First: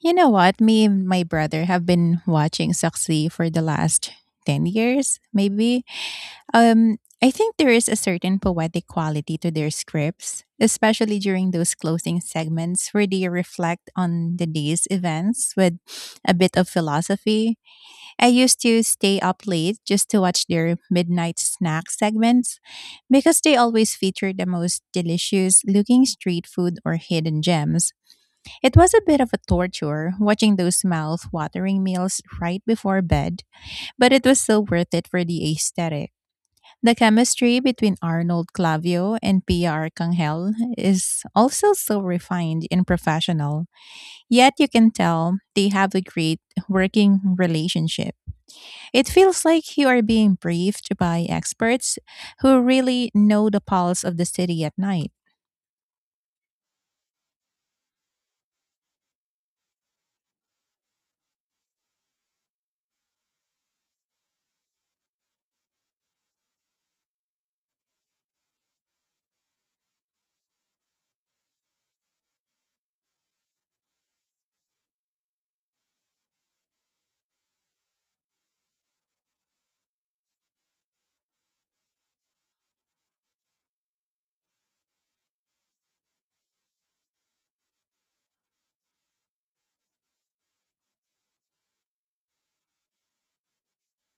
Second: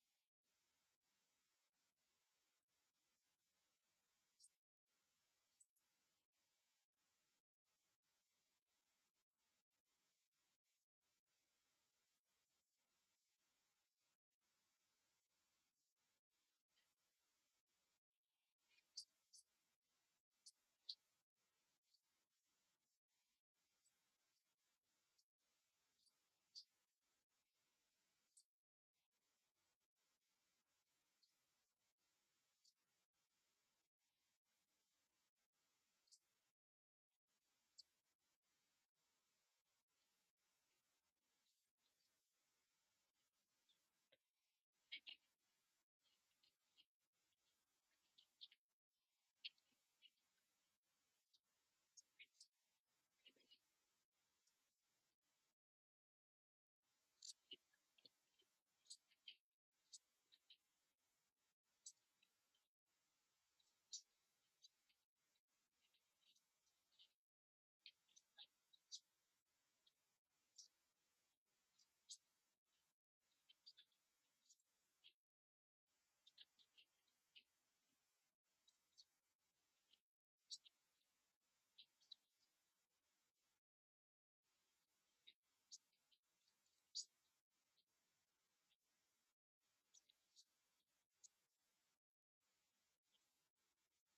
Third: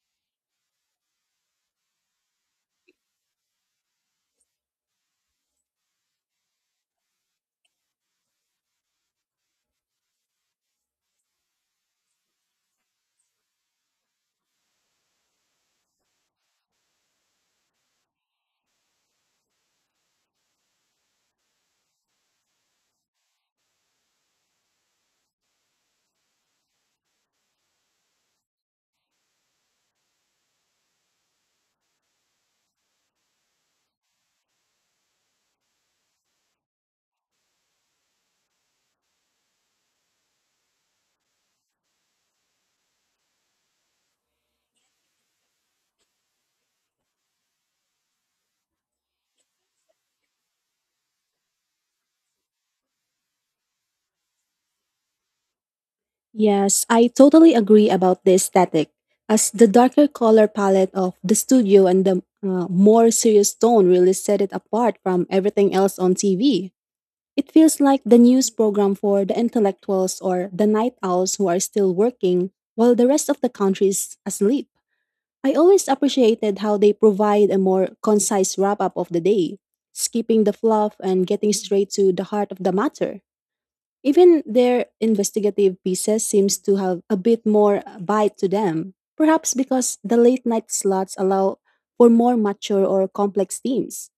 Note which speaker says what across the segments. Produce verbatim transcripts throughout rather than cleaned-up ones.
Speaker 1: You know what? Me and my brother have been watching Saksi for the last ten years, maybe. Um, I think there is a certain poetic quality to their scripts, especially during those closing segments where they reflect on the day's events with a bit of philosophy. I used to stay up late just to watch their midnight snack segments because they always feature the most delicious looking street food or hidden gems. It was a bit of a torture watching those mouth-watering meals right before bed, but it was so worth it for the aesthetic. The chemistry between Arnold Clavio and Pia Arcangel is also so refined and professional, yet you can tell they have a great working relationship. It feels like you are being briefed by experts who really know the pulse of the city at night.
Speaker 2: Yes, I totally agree about the aesthetic, as the darker color palette of the studio and the uh, more serious tone really set it apart from everything else on T V. It feels like the news program for the intellectuals or the night owls who are still working while the rest of the country is asleep. I always appreciated how they provide a more concise wrap up of the day, skipping the fluff and getting straight to the heart of the matter. Even their investigative pieces seems to have a bit more bite to them, perhaps because the late night slots allow for more mature or complex themes.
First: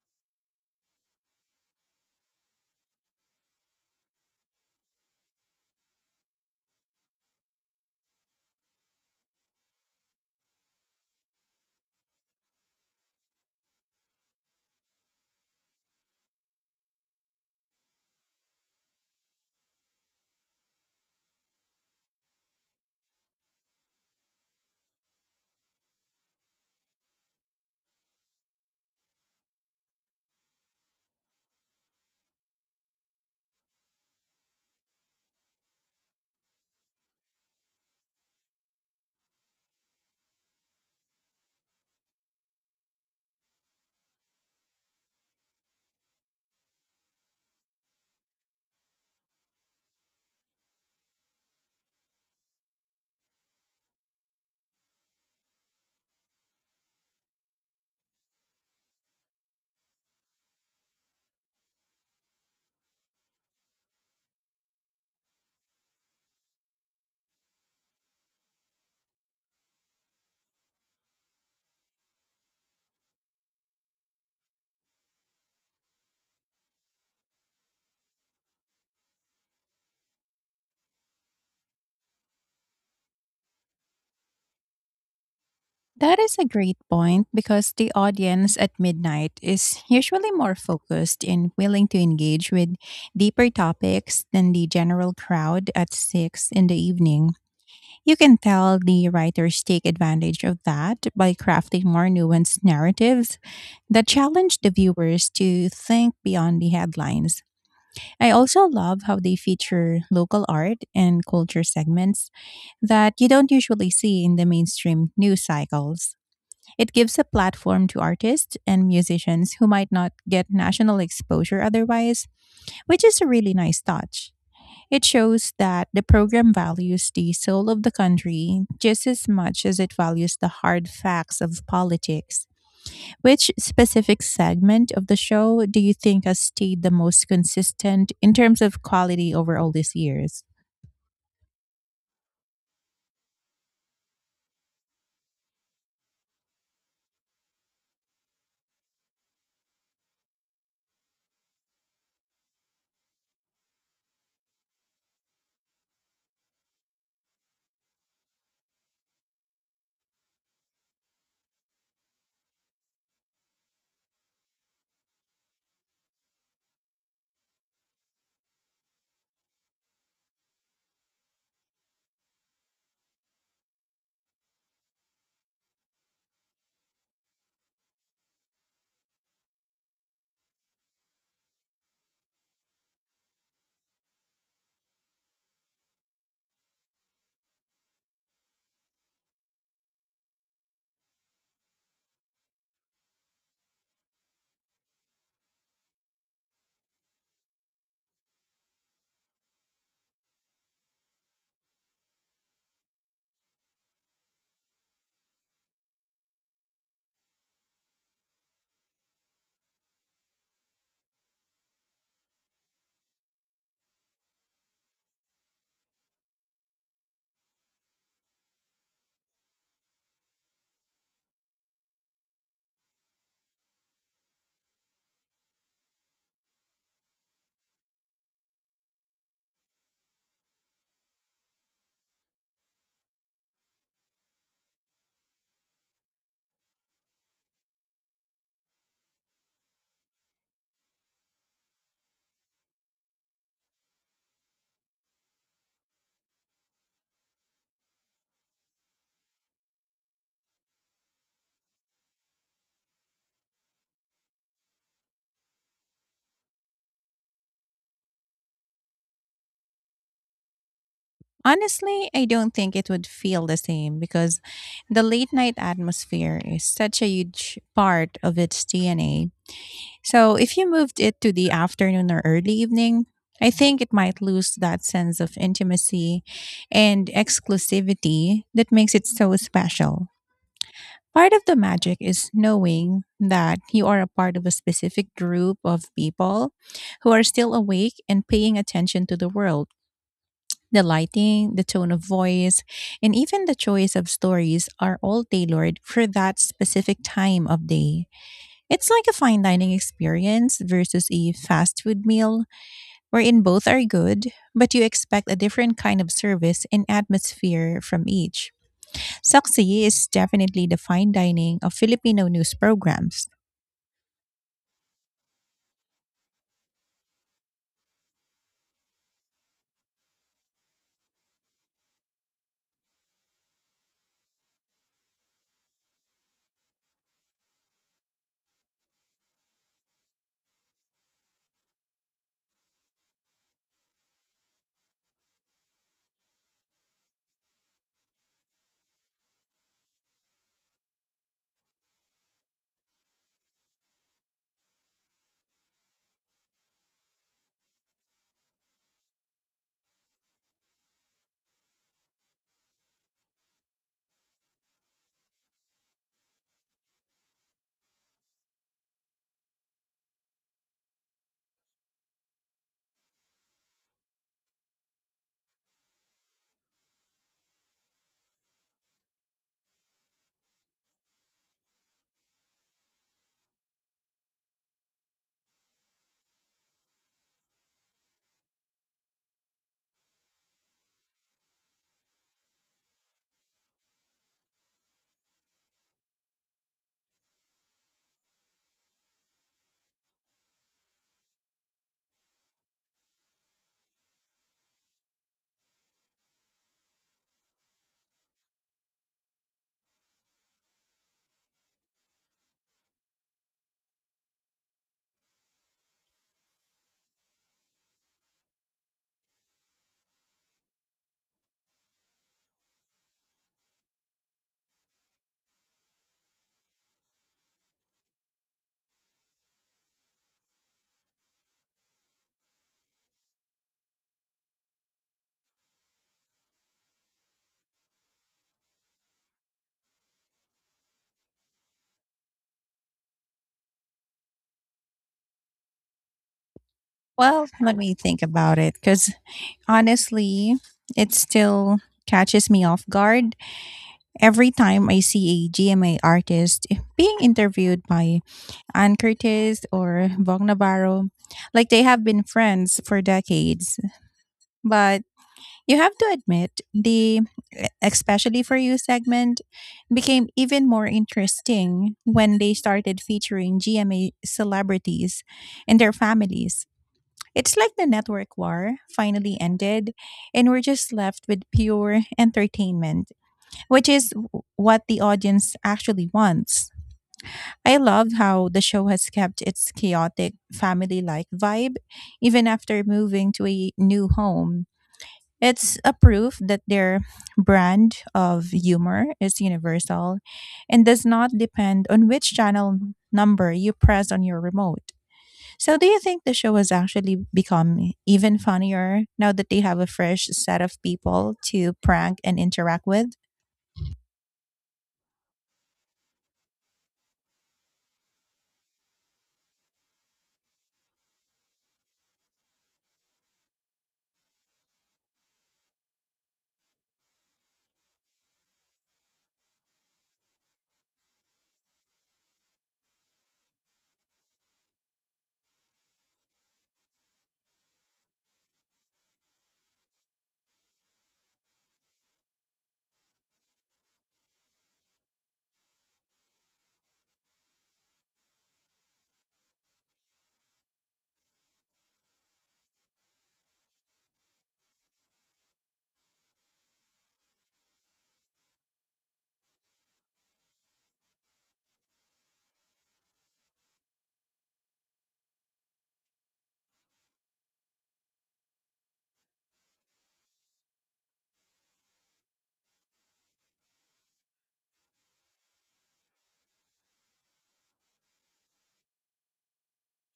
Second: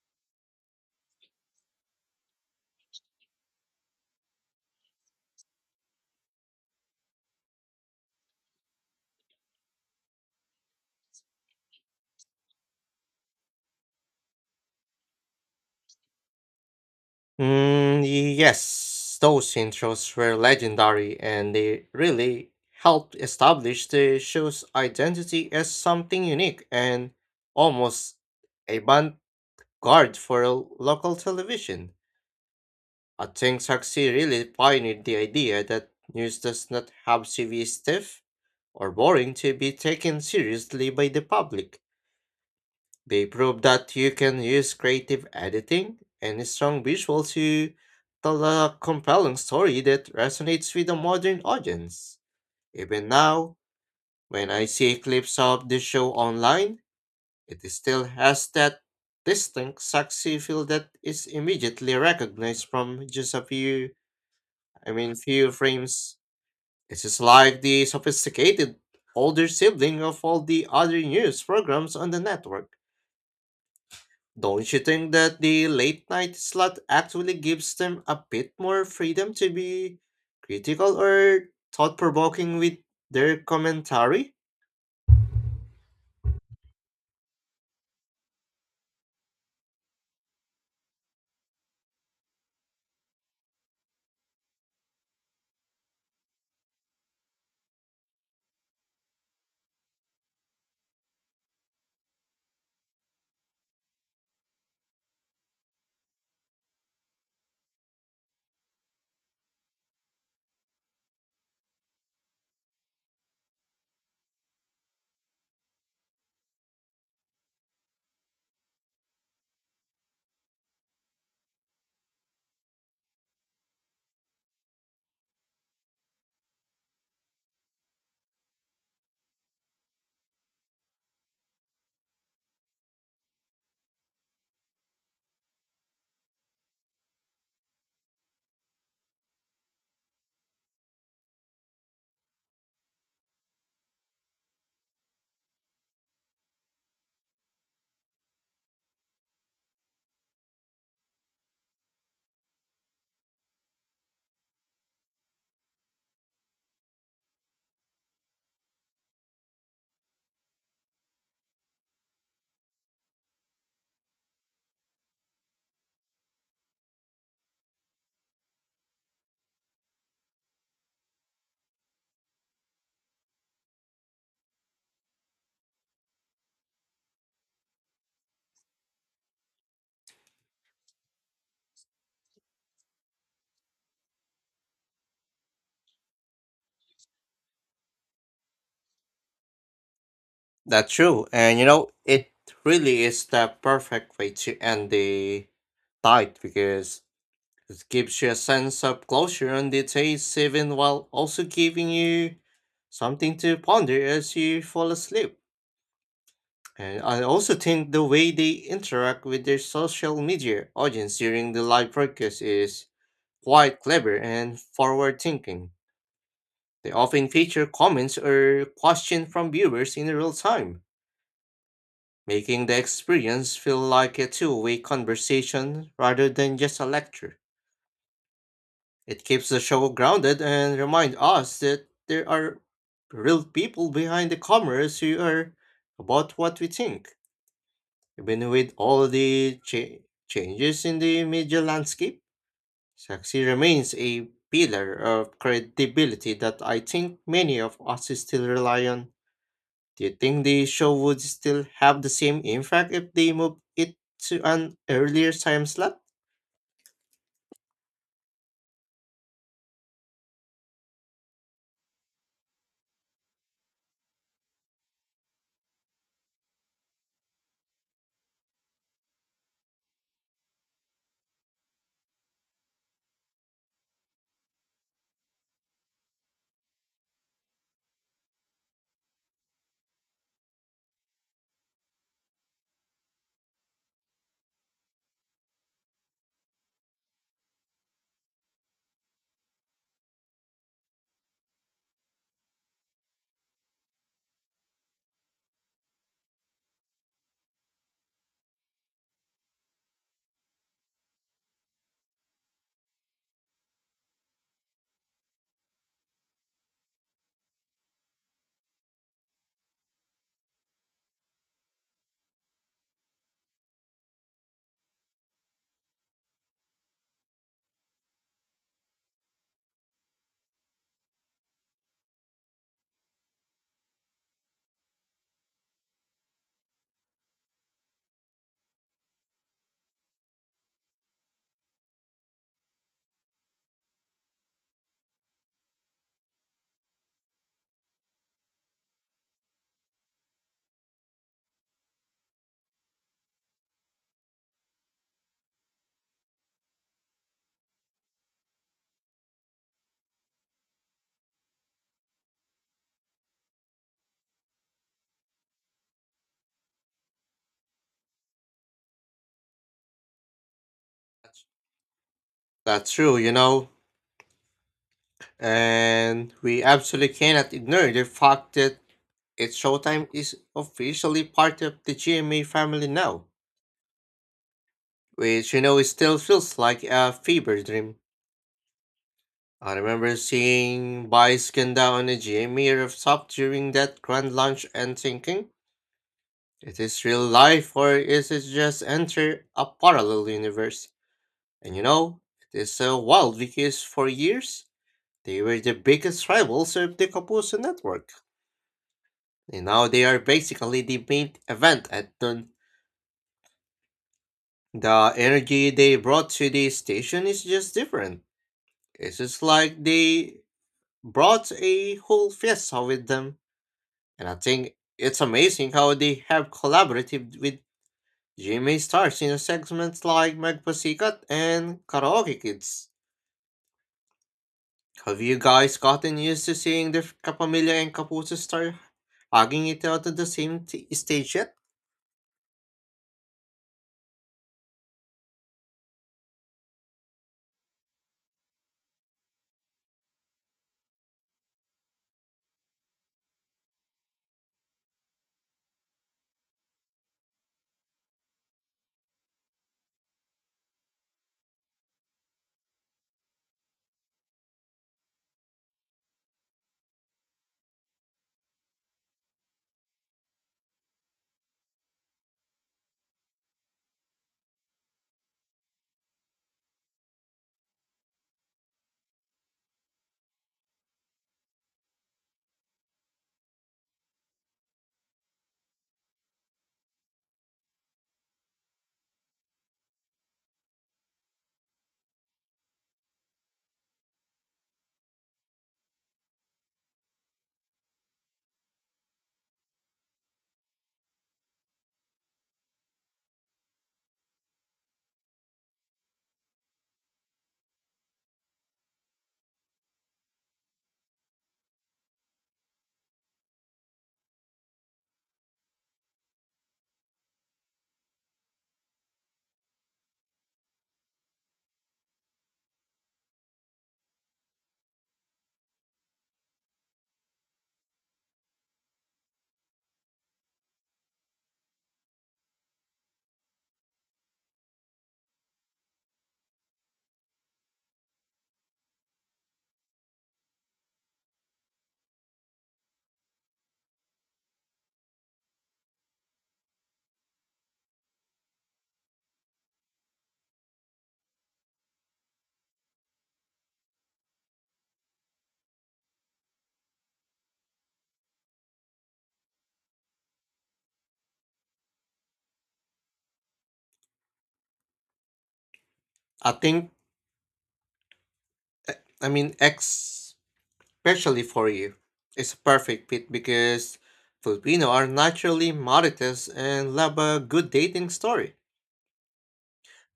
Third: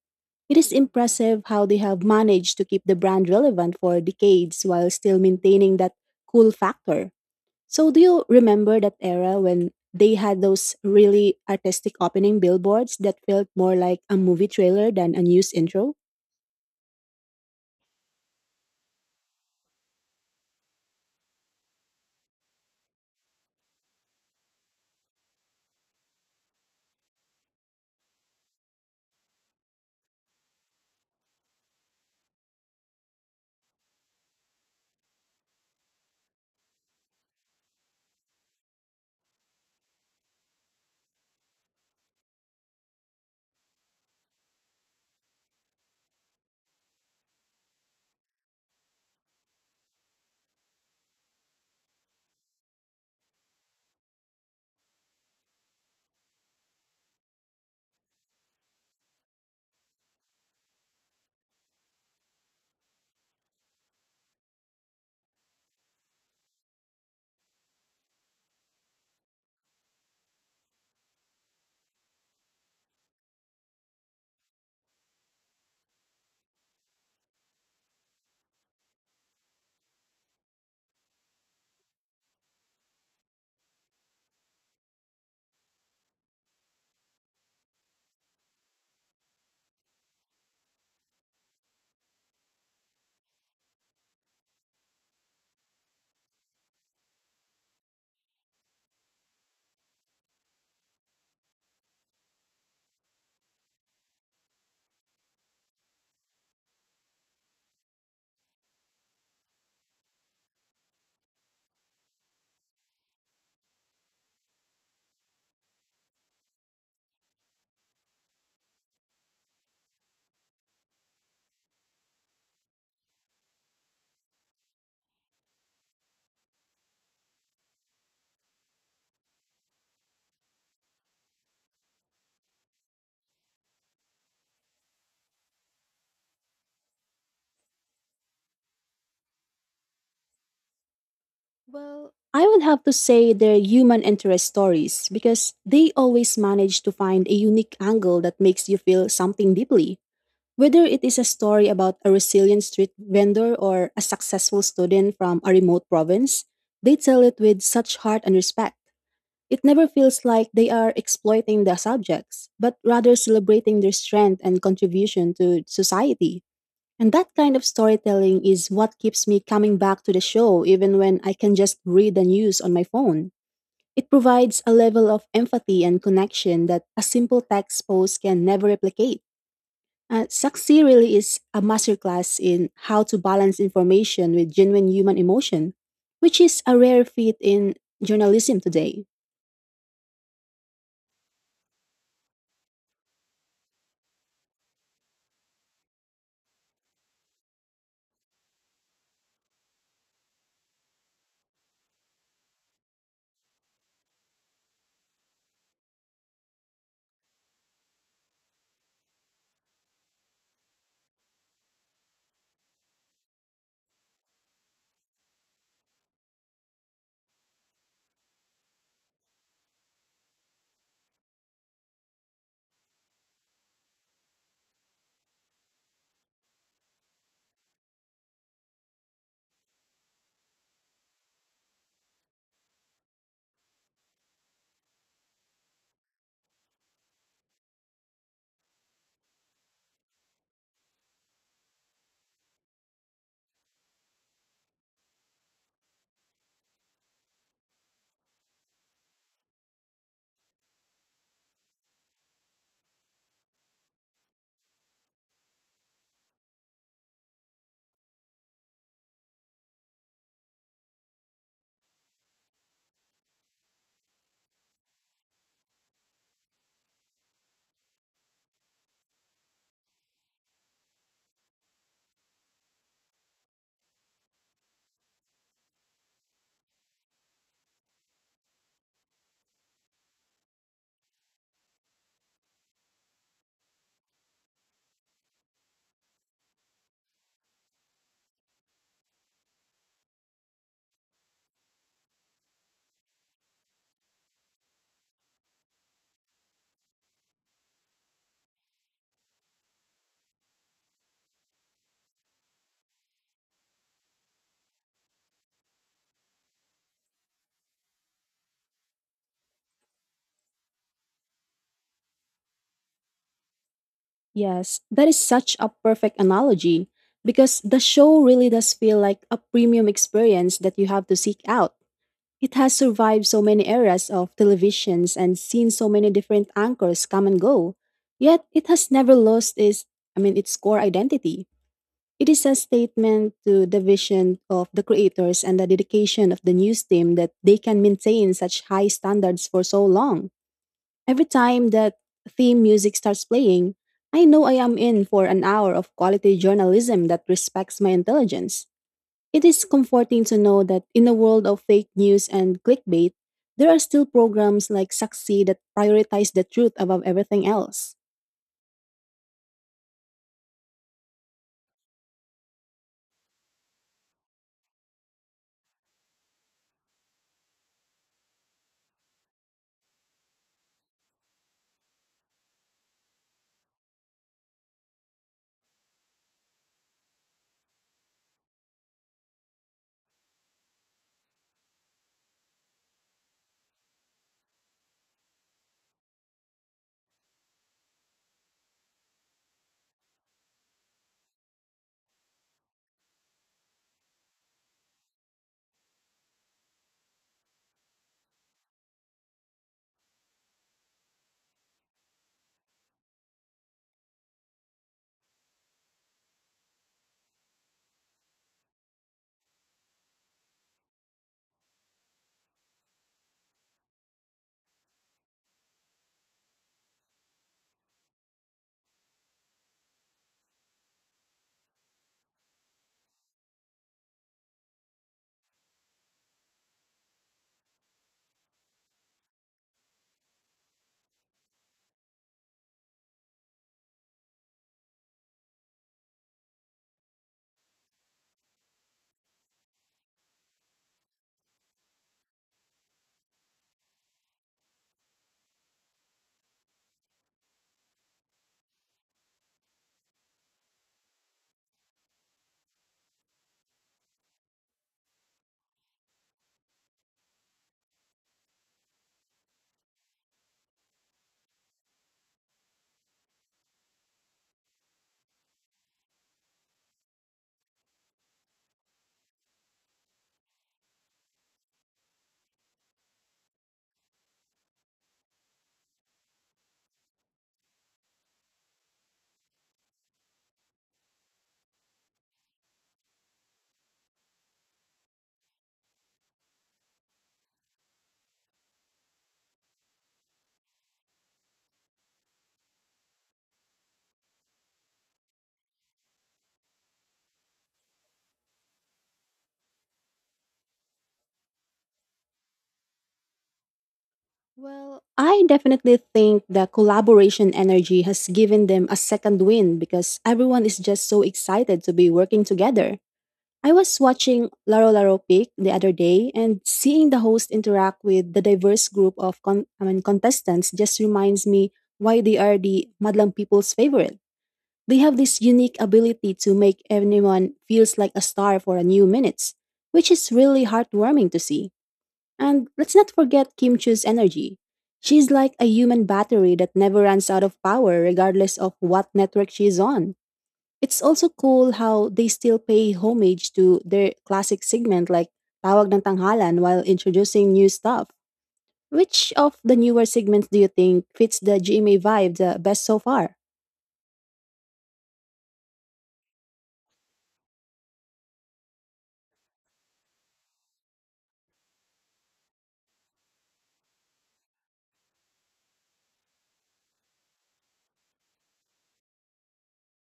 Speaker 2: It is impressive how they have managed to keep the brand relevant for decades while still maintaining that cool factor. So do you remember that era when they had those really artistic opening billboards that felt more like a movie trailer than a news intro?
Speaker 3: Mm, yes, those intros were legendary and they really helped establish the show's identity as something unique and almost avant-garde for a local television. I think Saxi really pioneered the idea that news does not have to be stiff or boring to be taken seriously by the public. They prove that you can use creative editing and strong visuals to tell a compelling story that resonates with a modern audience. Even now, when I see clips of the show online, it still has that distinct sexy feel that is immediately recognized from just a few, I mean, few frames. This is like the sophisticated older sibling of all the other news programs on the network. Don't you think that the late night slot actually gives them a bit more freedom to be critical or thought provoking with their commentary?
Speaker 1: That is a great point because the audience at midnight is usually more focused and willing to engage with deeper topics than the general crowd at six in the evening. You can tell the writers take advantage of that by crafting more nuanced narratives that challenge the viewers to think beyond the headlines. I also love how they feature local art and culture segments that you don't usually see in the mainstream news cycles. It gives a platform to artists and musicians who might not get national exposure otherwise, which is a really nice touch. It shows that the program values the soul of the country just as much as it values the hard facts of politics. Which specific segment of the show do you think has stayed the most consistent in terms of quality over all these years?
Speaker 2: Well, I would have to say they're human interest stories because they always manage to find a unique angle that makes you feel something deeply. Whether it is a story about a resilient street vendor or a successful student from a remote province, they tell it with such heart and respect. It never feels like they are exploiting the subjects, but rather celebrating their strength and contribution to society. And that kind of storytelling is what keeps me coming back to the show even when I can just read the news on my phone. It provides a level of empathy and connection that a simple text post can never replicate. Uh, Saksi really is a masterclass in how to balance information with genuine human emotion, which is a rare feat in journalism today.
Speaker 3: That's true, and you know, it really is the perfect way to end the night because it gives you a sense of closure on the taste, even while also giving you something to ponder as you fall asleep. And I also think the way they interact with their social media audience during the live broadcast is quite clever and forward thinking. They often feature comments or questions from viewers in real time, making the experience feel like a two way conversation rather than just a lecture. It keeps the show grounded and reminds us that there are real people behind the cameras who are about what we think. Even with all the cha- changes in the media landscape, Saxi remains a pillar of credibility that I think many of us still rely on. Do you think the show would still have the same impact if they moved it to an earlier time slot?
Speaker 1: Honestly, I don't think it would feel the same because the late night atmosphere is such a huge part of its D N A. So, if you moved it to the afternoon or early evening, I think it might lose that sense of intimacy and exclusivity that makes it so special. Part of the magic is knowing that you are a part of a specific group of people who are still awake and paying attention to the world. The lighting, the tone of voice, and even the choice of stories are all tailored for that specific time of day. It's like a fine dining experience versus a fast food meal, wherein both are good, but you expect a different kind of service and atmosphere from each. Saksi is definitely the fine dining of Filipino news programs.
Speaker 2: Yes, that is such a perfect analogy because the show really does feel like a premium experience that you have to seek out. It has survived so many eras of televisions and seen so many different anchors come and go. Yet it has never lost its I mean its core identity. It is a statement to the vision of the creators and the dedication of the news team that they can maintain such high standards for so long. Every time that theme music starts playing, I know I am in for an hour of quality journalism that respects my intelligence. It is comforting to know that in a world of fake news and clickbait, there are still programs like Saksi that prioritize the truth above everything else.
Speaker 3: That's true, you know. And we absolutely cannot ignore the fact that its showtime is officially part of the G M A family now, which you know it still feels like a fever dream. I remember seeing Vice Ganda on a G M E rooftop during that grand launch and thinking, it is real life or is it just enter a parallel universe? And you know, it is so wild because for years they were the biggest rivals of the Kapuso network. And now they are basically the main event at noon. The energy they brought to the station is just different. It's just like they brought a whole fiesta with them. And I think it's amazing how they have collaborated with G M A stars in segments like Magpasikat and Karaoke Kids. Have you guys gotten used to seeing the Kapamilya and Kapuso star hugging it out at the same t- stage yet?
Speaker 1: Well, let me think about it because, honestly, it still catches me off guard. Every time I see a G M A artist being interviewed by Ann Curtis or Vaughn Navarro, like they have been friends for decades. But you have to admit, the especially for you segment became even more interesting when they started featuring G M A celebrities and their families. It's like the network war finally ended, and we're just left with pure entertainment, which is w- what the audience actually wants. I love how the show has kept its chaotic family like vibe even after moving to a new home. It's a proof that their brand of humor is universal and does not depend on which channel number you press on your remote. So, do you think the show has actually become even funnier now that they have a fresh set of people to prank and interact with?
Speaker 2: Well, I definitely think the collaboration energy has given them a second win because everyone is just so excited to be working together. I was watching Laro Laro Pic the other day, and seeing the host interact with the diverse group of con- I mean, contestants just reminds me why they are the Madlang people's favorite. They have this unique ability to make anyone feels like a star for a new minutes, which is really heartwarming to see. And let's not forget Kim Chu's energy. She's like a human battery that never runs out of power regardless of what network she's on. It's also cool how they still pay homage to their classic segment like Tawag ng Tanghalan while introducing new stuff. Which of the newer segments do you think fits the G M A vibe the best so far?
Speaker 3: I think, uh, I mean, ex- especially for you, it's a perfect fit because Filipino are naturally modest and love a good dating story,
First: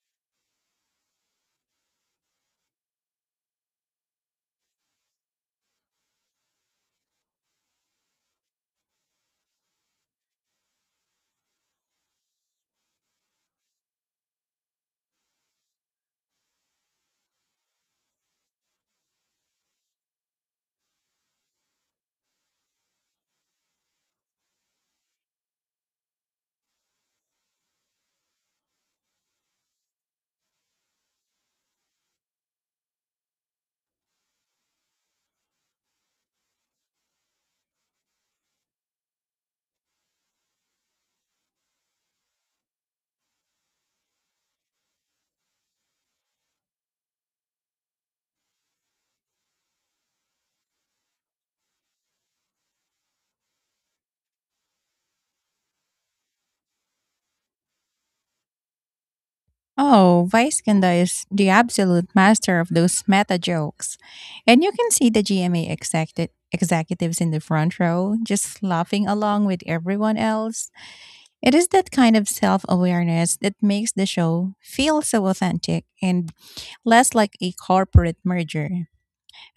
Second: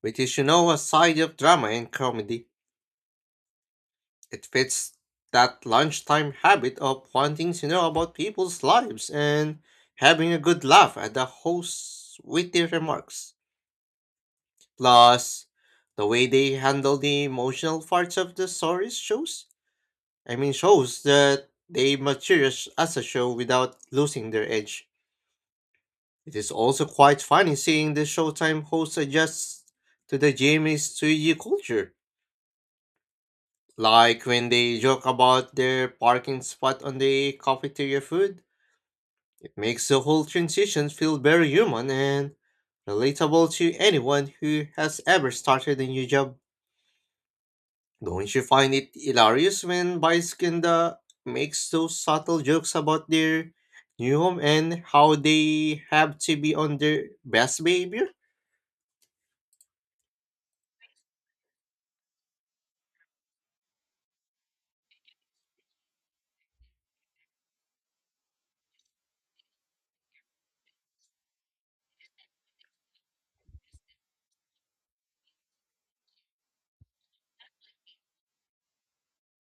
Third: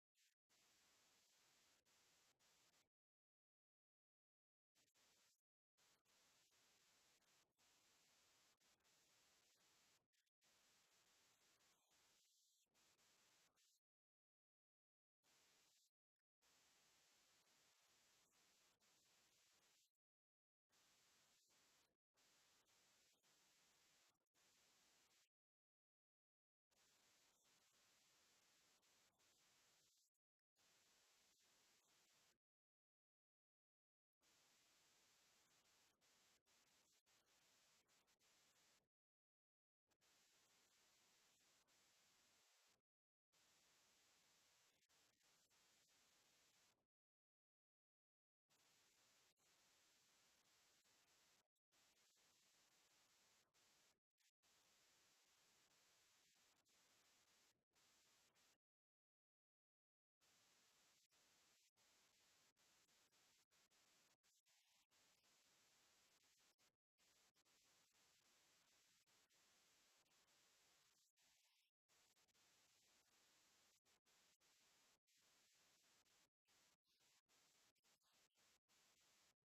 Speaker 3: which is, you know, a side of drama and comedy. It fits that lunchtime habit of wanting to know about people's lives and having a good laugh at the hosts witty remarks. Plus, the way they handle the emotional parts of the stories shows. I mean, shows that they mature as as a show without losing their edge. It is also quite funny seeing the Showtime hosts adjust to the Jamie Studio culture. Like when they joke about their parking spot on the cafeteria food, makes the whole transition feel very human and relatable to anyone who has ever started a new job. Don't you find it hilarious when Baiskinda makes those subtle jokes about their new home and how they have to be on their best behavior?
Speaker 1: Oh, Viskanda is the absolute master of those meta jokes. And you can see the G M A executive executives in the front row just laughing along with everyone else. It is that kind of self awareness that makes the show feel so authentic and less like a corporate merger.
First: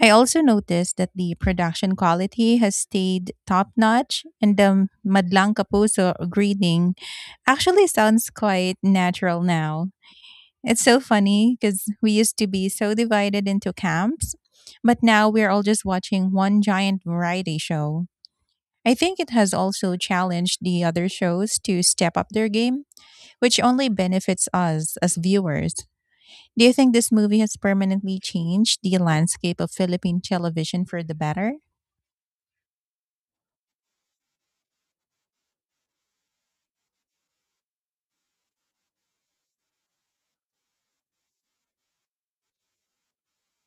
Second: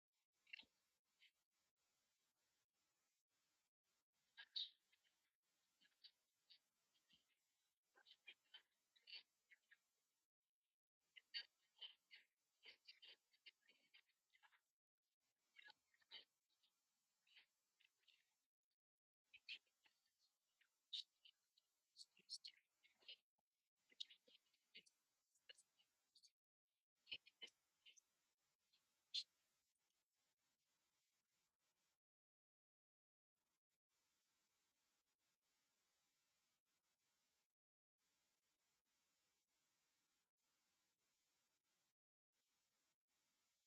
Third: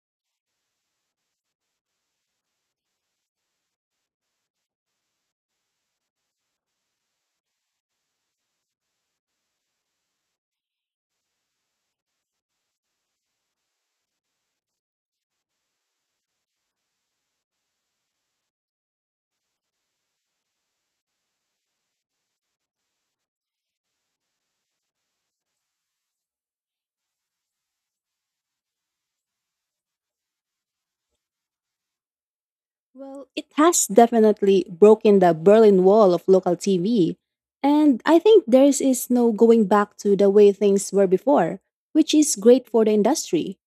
Speaker 1: I also noticed that the production quality has stayed top notch and the Madlang Kapuso greeting actually sounds quite natural now. It's so funny because we used to be so divided into camps, but now we're all just watching one giant variety show. I think it has also challenged the other shows to step up their game, which only benefits us as viewers. Do you think this movie has permanently changed the landscape of Philippine television for the better?
Speaker 2: Well, it has definitely broken the Berlin Wall of local T V. And I think there is no going back to the way things were before, which is great for the industry.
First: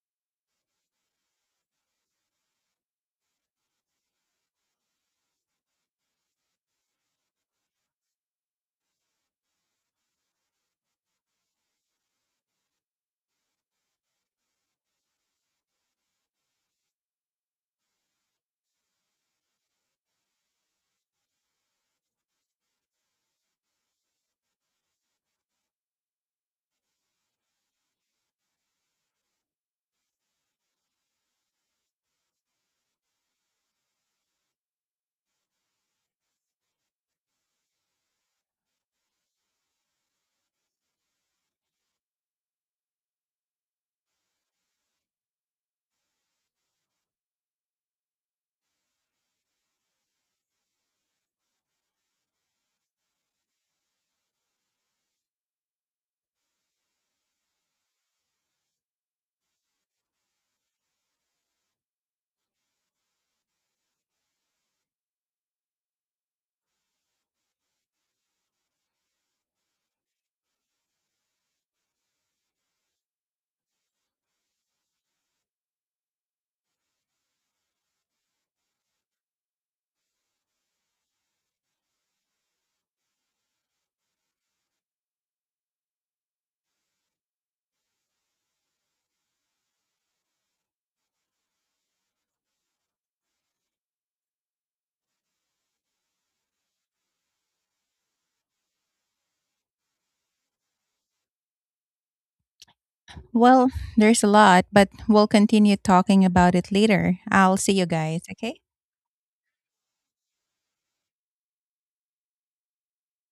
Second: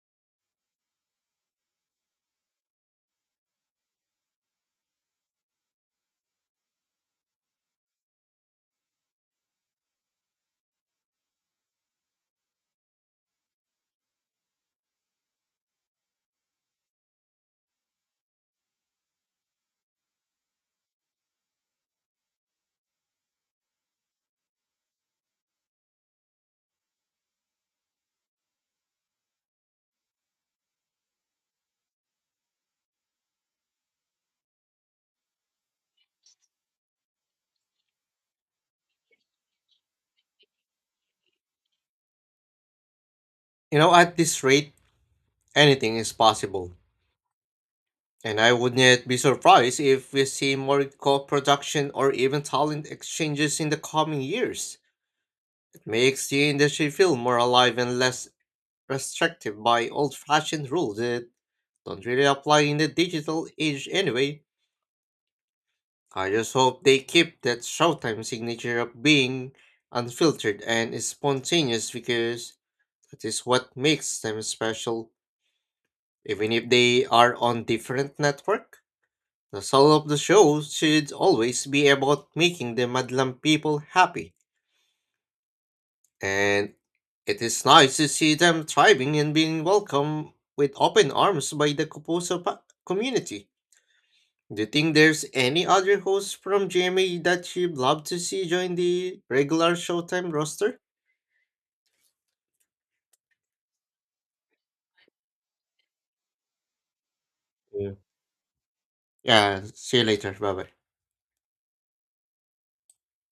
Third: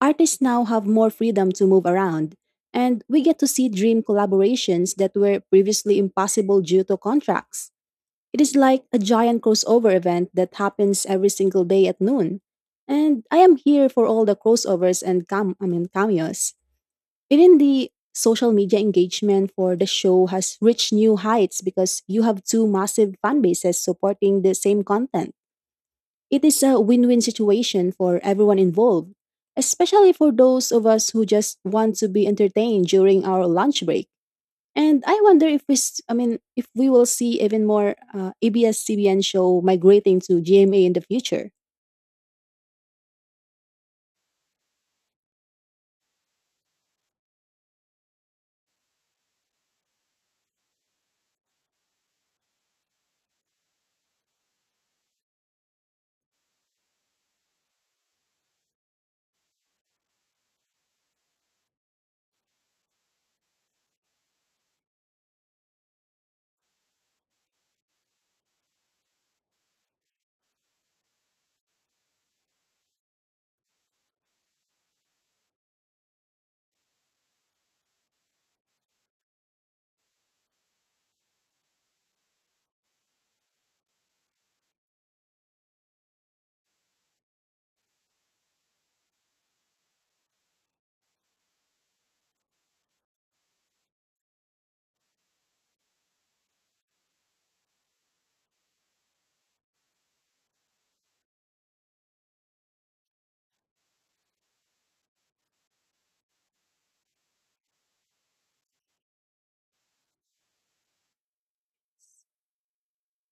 Speaker 2: Artists now have more freedom to move around, and we get to see dream collaborations that were previously impossible due to contracts. It is like a giant crossover event that happens every single day at noon. And I am here for all the crossovers and cam- I mean cameos. Even the social media engagement for the show has reached new heights because you have two massive fan bases supporting the same content. It is a win win situation for everyone involved, especially for those of us who just want to be entertained during our lunch break. And I wonder if we, s- I mean, if we will see even more uh, A B S-C B N show migrating to G M A in the future.
Speaker 3: You know, at this rate, anything is possible. And I wouldn't be surprised if we see more co production or even talent exchanges in the coming years. Makes the industry feel more alive and less restrictive by old fashioned rules that don't really apply in the digital age anyway. I just hope they keep that Showtime signature of being unfiltered and spontaneous because that is what makes them special. Even if they are on different network, the soul of the show should always be about making the Madlam people happy. And it is nice to see them thriving and being welcomed with open arms by the Kupuso pa- community. Do you think there's any other host from G M A that you'd love to see join the regular Showtime roster?
Speaker 1: Well, there's a lot, but we'll continue talking about it later. I'll see you
Speaker 3: Yeah.
Speaker 1: guys, okay?
Speaker 3: Yeah, see you later. Bye bye.